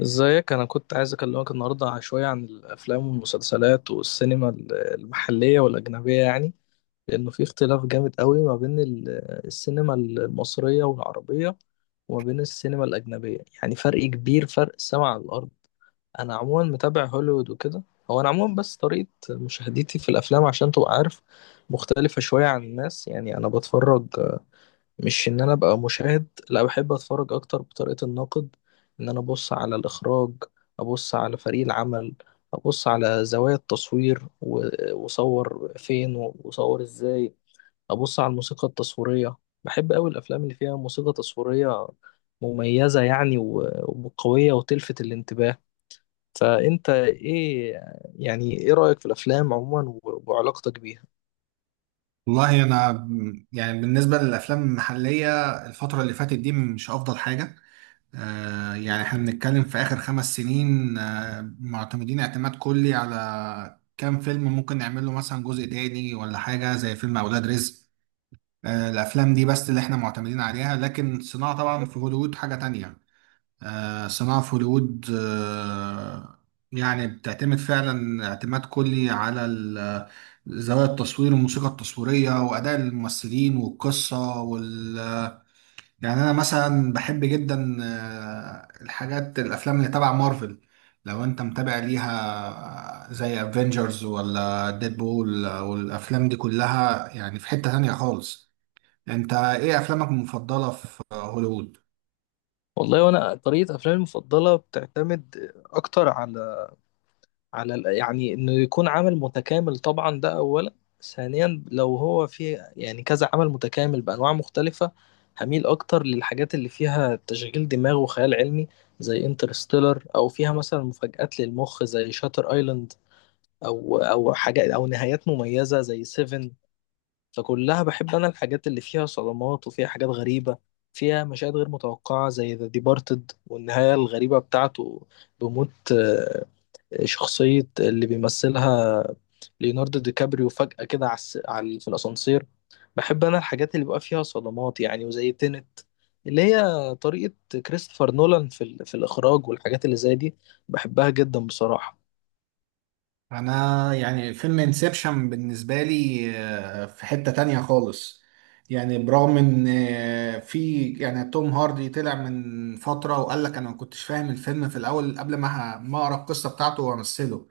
ازيك. انا كنت عايز اكلمك النهارده شويه عن الافلام والمسلسلات والسينما المحليه والاجنبيه يعني. لانه في اختلاف جامد قوي ما بين السينما المصريه والعربيه، وما بين السينما الاجنبيه، يعني فرق كبير، فرق السما على الارض. انا عموما متابع هوليوود وكده. هو انا عموما بس طريقه مشاهدتي في الافلام عشان تبقى عارف مختلفه شويه عن الناس، يعني انا بتفرج مش ان انا ابقى مشاهد، لا، بحب اتفرج اكتر بطريقة الناقد، ان انا ابص على الاخراج، ابص على فريق العمل، ابص على زوايا التصوير وصور فين وصور ازاي، ابص على الموسيقى التصويرية. بحب قوي الافلام اللي فيها موسيقى تصويرية مميزة يعني وقوية وتلفت الانتباه. فانت ايه، يعني ايه رأيك في الافلام عموما وعلاقتك بيها؟ والله انا بالنسبه للافلام المحليه الفتره اللي فاتت دي مش افضل حاجه. يعني احنا بنتكلم في اخر خمس سنين، آه معتمدين اعتماد كلي على كام فيلم ممكن نعمل له مثلا جزء تاني ولا حاجه زي فيلم اولاد رزق. آه الافلام دي بس اللي احنا معتمدين عليها، لكن صناعه طبعا في هوليوود حاجه تانية. آه، صناعة في هوليوود يعني بتعتمد فعلا اعتماد كلي على زوايا التصوير والموسيقى التصويرية وأداء الممثلين والقصة وال... يعني أنا مثلا بحب جدا الحاجات الأفلام اللي تبع مارفل، لو أنت متابع ليها، آه، زي افنجرز ولا ديدبول والأفلام دي كلها يعني في حتة تانية خالص. أنت إيه أفلامك المفضلة في هوليوود؟ والله وانا طريقة افلامي المفضلة بتعتمد اكتر على يعني انه يكون عمل متكامل، طبعا ده اولا. ثانيا لو هو فيه يعني كذا عمل متكامل بانواع مختلفه، هميل اكتر للحاجات اللي فيها تشغيل دماغ وخيال علمي زي انترستيلر، او فيها مثلا مفاجآت للمخ زي شاتر ايلاند، او حاجات او نهايات مميزه زي سيفن. فكلها بحب انا الحاجات اللي فيها صدمات وفيها حاجات غريبه، فيها مشاهد غير متوقعه زي ذا ديبارتد والنهايه الغريبه بتاعته، بموت شخصية اللي بيمثلها ليوناردو دي كابريو فجأة كده في الأسانسير. بحب أنا الحاجات اللي بيبقى فيها صدمات يعني، وزي تينت اللي هي طريقة كريستوفر نولان في في الإخراج والحاجات اللي زي دي. بحبها جدا بصراحة. انا يعني فيلم انسبشن بالنسبه لي آه، في حته تانية خالص. يعني برغم ان آه، في يعني توم هاردي طلع من فتره وقال لك انا ما كنتش فاهم الفيلم في الاول قبل ما ما اقرا القصه بتاعته وامثله.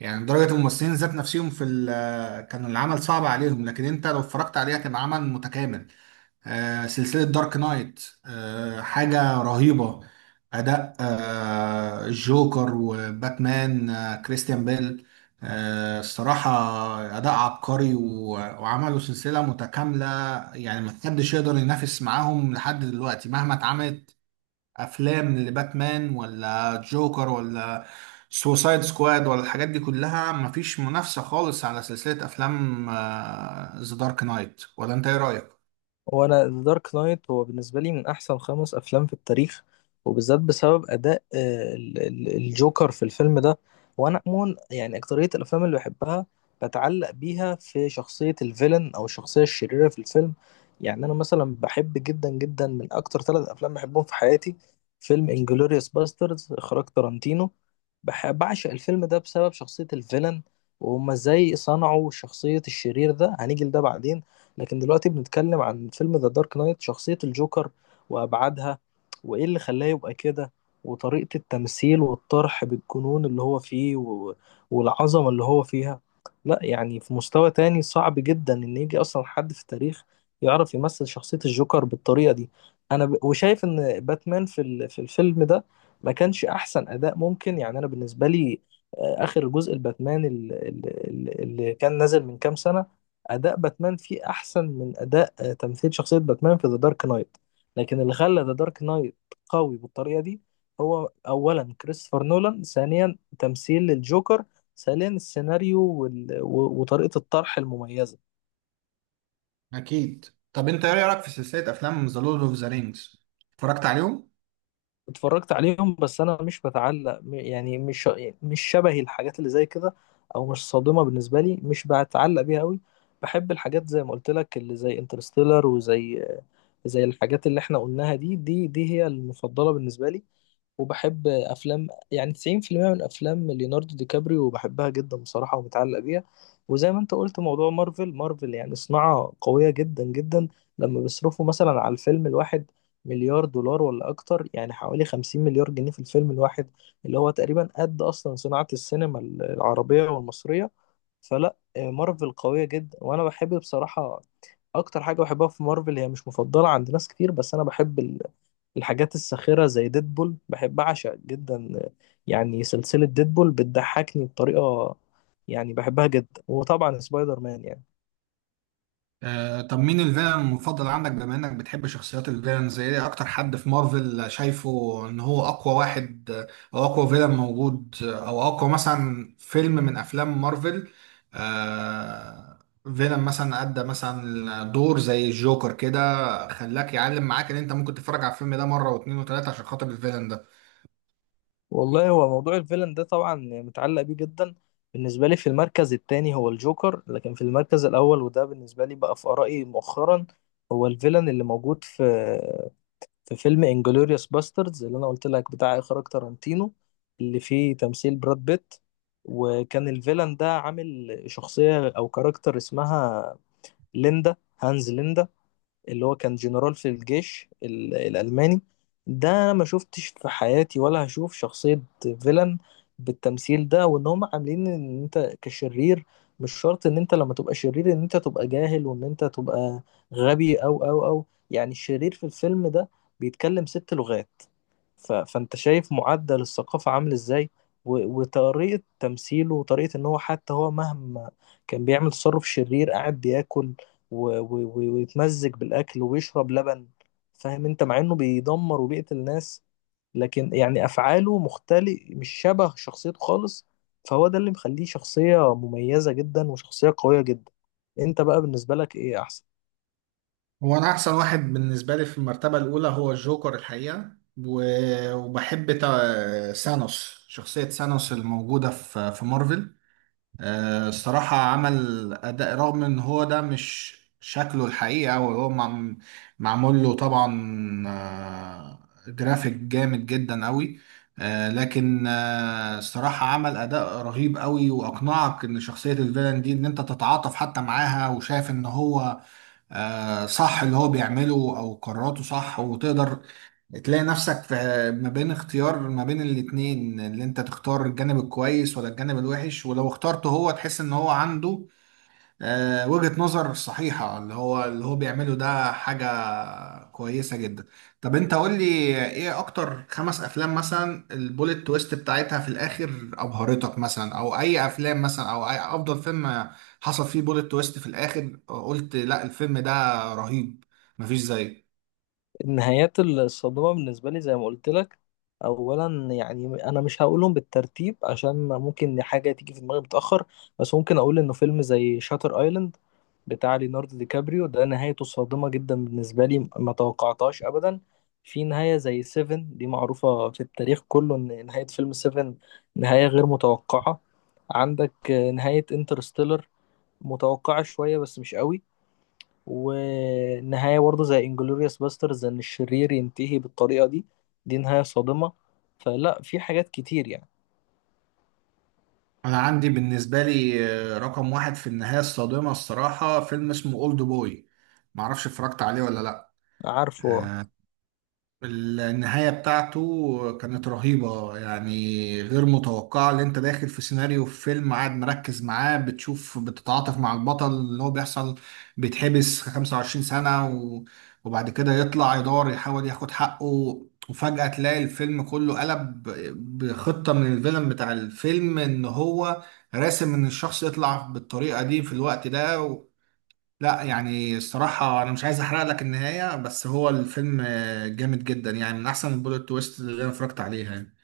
يعني درجه الممثلين ذات نفسهم في كان العمل صعب عليهم، لكن انت لو اتفرجت عليه هتبقى عمل متكامل. آه، سلسلة دارك نايت، آه، حاجة رهيبة. أداء آه، الجوكر وباتمان، آه، كريستيان بيل، آه، الصراحة أداء عبقري وعملوا سلسلة متكاملة. يعني محدش يقدر ينافس معاهم لحد دلوقتي مهما اتعملت أفلام لباتمان ولا جوكر ولا سوسايد سكواد ولا الحاجات دي كلها. مفيش منافسة خالص على سلسلة أفلام ذا دارك نايت. ولا أنت إيه رأيك؟ هو انا ذا دارك نايت هو بالنسبه لي من احسن 5 افلام في التاريخ، وبالذات بسبب اداء الجوكر في الفيلم ده. وانا عموما يعني اكتريه الافلام اللي بحبها بتعلق بيها في شخصيه الفيلن او الشخصيه الشريره في الفيلم. يعني انا مثلا بحب جدا جدا، من اكتر 3 افلام بحبهم في حياتي فيلم انجلوريوس باسترز اخراج تارانتينو. بعشق الفيلم ده بسبب شخصيه الفيلن، وهما ازاي صنعوا شخصيه الشرير ده، هنيجي لده بعدين. لكن دلوقتي بنتكلم عن فيلم ذا دارك نايت، شخصية الجوكر وأبعادها، وإيه اللي خلاه يبقى كده، وطريقة التمثيل والطرح بالجنون اللي هو فيه والعظمة اللي هو فيها. لا يعني في مستوى تاني صعب جدا إن يجي أصلا حد في التاريخ يعرف يمثل شخصية الجوكر بالطريقة دي. أنا وشايف إن باتمان في الفيلم ده ما كانش أحسن أداء ممكن، يعني أنا بالنسبة لي آخر جزء الباتمان اللي كان نازل من كام سنة، اداء باتمان فيه احسن من اداء تمثيل شخصيه باتمان في ذا دارك نايت. لكن اللي خلى ذا دارك نايت قوي بالطريقه دي هو اولا كريستوفر نولان، ثانيا تمثيل الجوكر، ثالثا السيناريو وطريقه الطرح المميزه. اكيد. طب انت ايه رايك في سلسله افلام ذا لورد اوف ذا رينجز، اتفرجت عليهم؟ اتفرجت عليهم بس انا مش بتعلق يعني مش، مش شبهي الحاجات اللي زي كده او مش صادمه بالنسبه لي، مش بتعلق بيها قوي. بحب الحاجات زي ما قلت لك اللي زي انترستيلر وزي الحاجات اللي احنا قلناها دي، دي هي المفضله بالنسبه لي. وبحب افلام يعني 90% من افلام ليوناردو دي كابريو بحبها جدا بصراحة ومتعلق بيها. وزي ما انت قلت، موضوع مارفل يعني صناعة قوية جدا جدا. لما بيصرفوا مثلا على الفيلم الواحد مليار دولار ولا اكتر، يعني حوالي 50 مليار جنيه في الفيلم الواحد، اللي هو تقريبا قد اصلا صناعة السينما العربية والمصرية. فلا مارفل قوية جدا. وانا بحب بصراحة، اكتر حاجة بحبها في مارفل هي مش مفضلة عند ناس كتير، بس انا بحب الحاجات الساخرة زي ديدبول، بحب أعشق جدا يعني سلسلة ديدبول، بتضحكني بطريقة يعني بحبها جدا. وطبعا سبايدر مان يعني. آه، طب مين الفيلن المفضل عندك، بما انك بتحب شخصيات الفيلن؟ زي ايه اكتر حد في مارفل شايفه ان هو اقوى واحد، آه، او اقوى فيلن موجود، آه، او اقوى مثلا فيلم من افلام مارفل، آه فيلن مثلا ادى مثلا دور زي الجوكر كده خلاك يعلم معاك ان انت ممكن تتفرج على الفيلم ده مره واثنين وثلاثه عشان خاطر الفيلن ده؟ والله هو موضوع الفيلن ده طبعا متعلق بيه جدا. بالنسبة لي في المركز التاني هو الجوكر، لكن في المركز الأول، وده بالنسبة لي بقى في آرائي مؤخرا، هو الفيلن اللي موجود في فيلم انجلوريوس باستردز اللي انا قلت لك بتاع اخراج تارانتينو، اللي فيه تمثيل براد بيت. وكان الفيلان ده عامل شخصية او كاركتر اسمها ليندا هانز ليندا، اللي هو كان جنرال في الجيش الألماني. ده أنا ما شفتش في حياتي ولا هشوف شخصية فيلن بالتمثيل ده، وإن هم عاملين إن أنت كشرير مش شرط إن أنت لما تبقى شرير إن أنت تبقى جاهل، وإن أنت تبقى غبي أو يعني، الشرير في الفيلم ده بيتكلم 6 لغات، فانت شايف معدل الثقافة عامل ازاي، وطريقة تمثيله وطريقة ان هو، حتى هو مهما كان بيعمل تصرف شرير، قاعد بياكل ويتمزج بالاكل ويشرب لبن، فاهم انت، مع انه بيدمر وبيقتل ناس، لكن يعني افعاله مختلف، مش شبه شخصيته خالص. فهو ده اللي مخليه شخصية مميزة جدا وشخصية قوية جدا. انت بقى بالنسبة لك ايه احسن؟ هو انا احسن واحد بالنسبه لي في المرتبه الاولى هو الجوكر الحقيقه، وبحب سانوس، شخصيه سانوس الموجوده في مارفل. آه، الصراحه عمل اداء، رغم ان هو ده مش شكله الحقيقه وهو معمول له طبعا آه، جرافيك جامد جدا قوي، آه، لكن آه، الصراحة عمل أداء رهيب قوي وأقنعك إن شخصية الفيلن دي إن أنت تتعاطف حتى معاها، وشايف إن هو آه، صح اللي هو بيعمله او قراراته صح، وتقدر تلاقي نفسك في ما بين اختيار ما بين الاتنين، اللي انت تختار الجانب الكويس ولا الجانب الوحش، ولو اخترته هو تحس ان هو عنده آه، وجهة نظر صحيحة، اللي هو اللي هو بيعمله ده حاجة كويسة جدا. طب انت قول لي ايه اكتر خمس افلام مثلا البوليت تويست بتاعتها في الاخر ابهرتك، مثلا او اي افلام، مثلا او اي افضل فيلم حصل فيه بوليت تويست في الاخر قلت لا الفيلم ده رهيب مفيش زيه؟ النهايات الصادمة بالنسبة لي زي ما قلت لك، أولا يعني أنا مش هقولهم بالترتيب عشان ممكن حاجة تيجي في دماغي متأخر، بس ممكن أقول إنه فيلم زي شاتر أيلاند بتاع ليوناردو دي كابريو ده، نهايته صادمة جدا بالنسبة لي، ما توقعتهاش أبدا. في نهاية زي سيفن، دي معروفة في التاريخ كله إن نهاية فيلم سيفن نهاية غير متوقعة. عندك نهاية انترستيلر متوقعة شوية بس مش قوي. ونهاية برضه زي انجلوريوس باسترز ان الشرير ينتهي بالطريقة دي، دي نهاية صادمة. فلا في حاجات كتير يعني. انا عندي بالنسبة لي آه، رقم واحد في النهاية الصادمة الصراحة فيلم اسمه اولد بوي، معرفش اتفرجت عليه ولا لا. عارفه. آه، النهاية بتاعته كانت رهيبة يعني غير متوقعة. اللي انت داخل في سيناريو في فيلم قاعد مركز معاه، بتشوف بتتعاطف مع البطل اللي هو بيحصل بيتحبس 25 سنة، و- وبعد كده يطلع يدور يحاول ياخد حقه، وفجأة تلاقي الفيلم كله قلب بخطة من الفيلم بتاع الفيلم ان هو راسم ان الشخص يطلع بالطريقة دي في الوقت ده. لا يعني الصراحة أنا مش عايز أحرق لك النهاية، بس هو الفيلم آه، جامد جدا يعني، من أحسن البوليت تويست اللي أنا اتفرجت عليها يعني.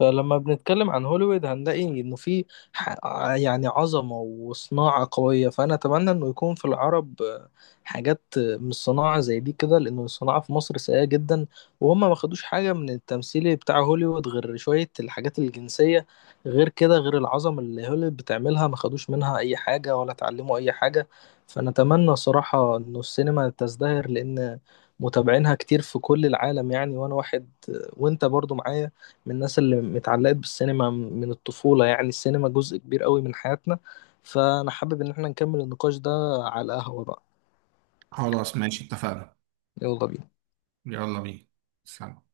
فلما بنتكلم عن هوليوود هنلاقي انه في ح- يعني عظمة وصناعة قوية، فانا اتمنى انه يكون في العرب حاجات من الصناعة زي دي كده، لانه الصناعة في مصر سيئة جدا. وهم ما خدوش حاجة من التمثيل بتاع هوليوود غير شوية الحاجات الجنسية، غير كده غير العظمة اللي هوليوود بتعملها ما خدوش منها اي حاجة ولا اتعلموا اي حاجة. فانا اتمنى صراحة انه السينما تزدهر، لان متابعينها كتير في كل العالم يعني. وانا واحد وانت برضو معايا من الناس اللي اتعلقت بالسينما من الطفولة، يعني السينما جزء كبير قوي من حياتنا. فأنا حابب إن احنا نكمل النقاش ده على القهوة بقى. خلاص ماشي، اتفقنا. يلا بينا. يلا بينا. سلام.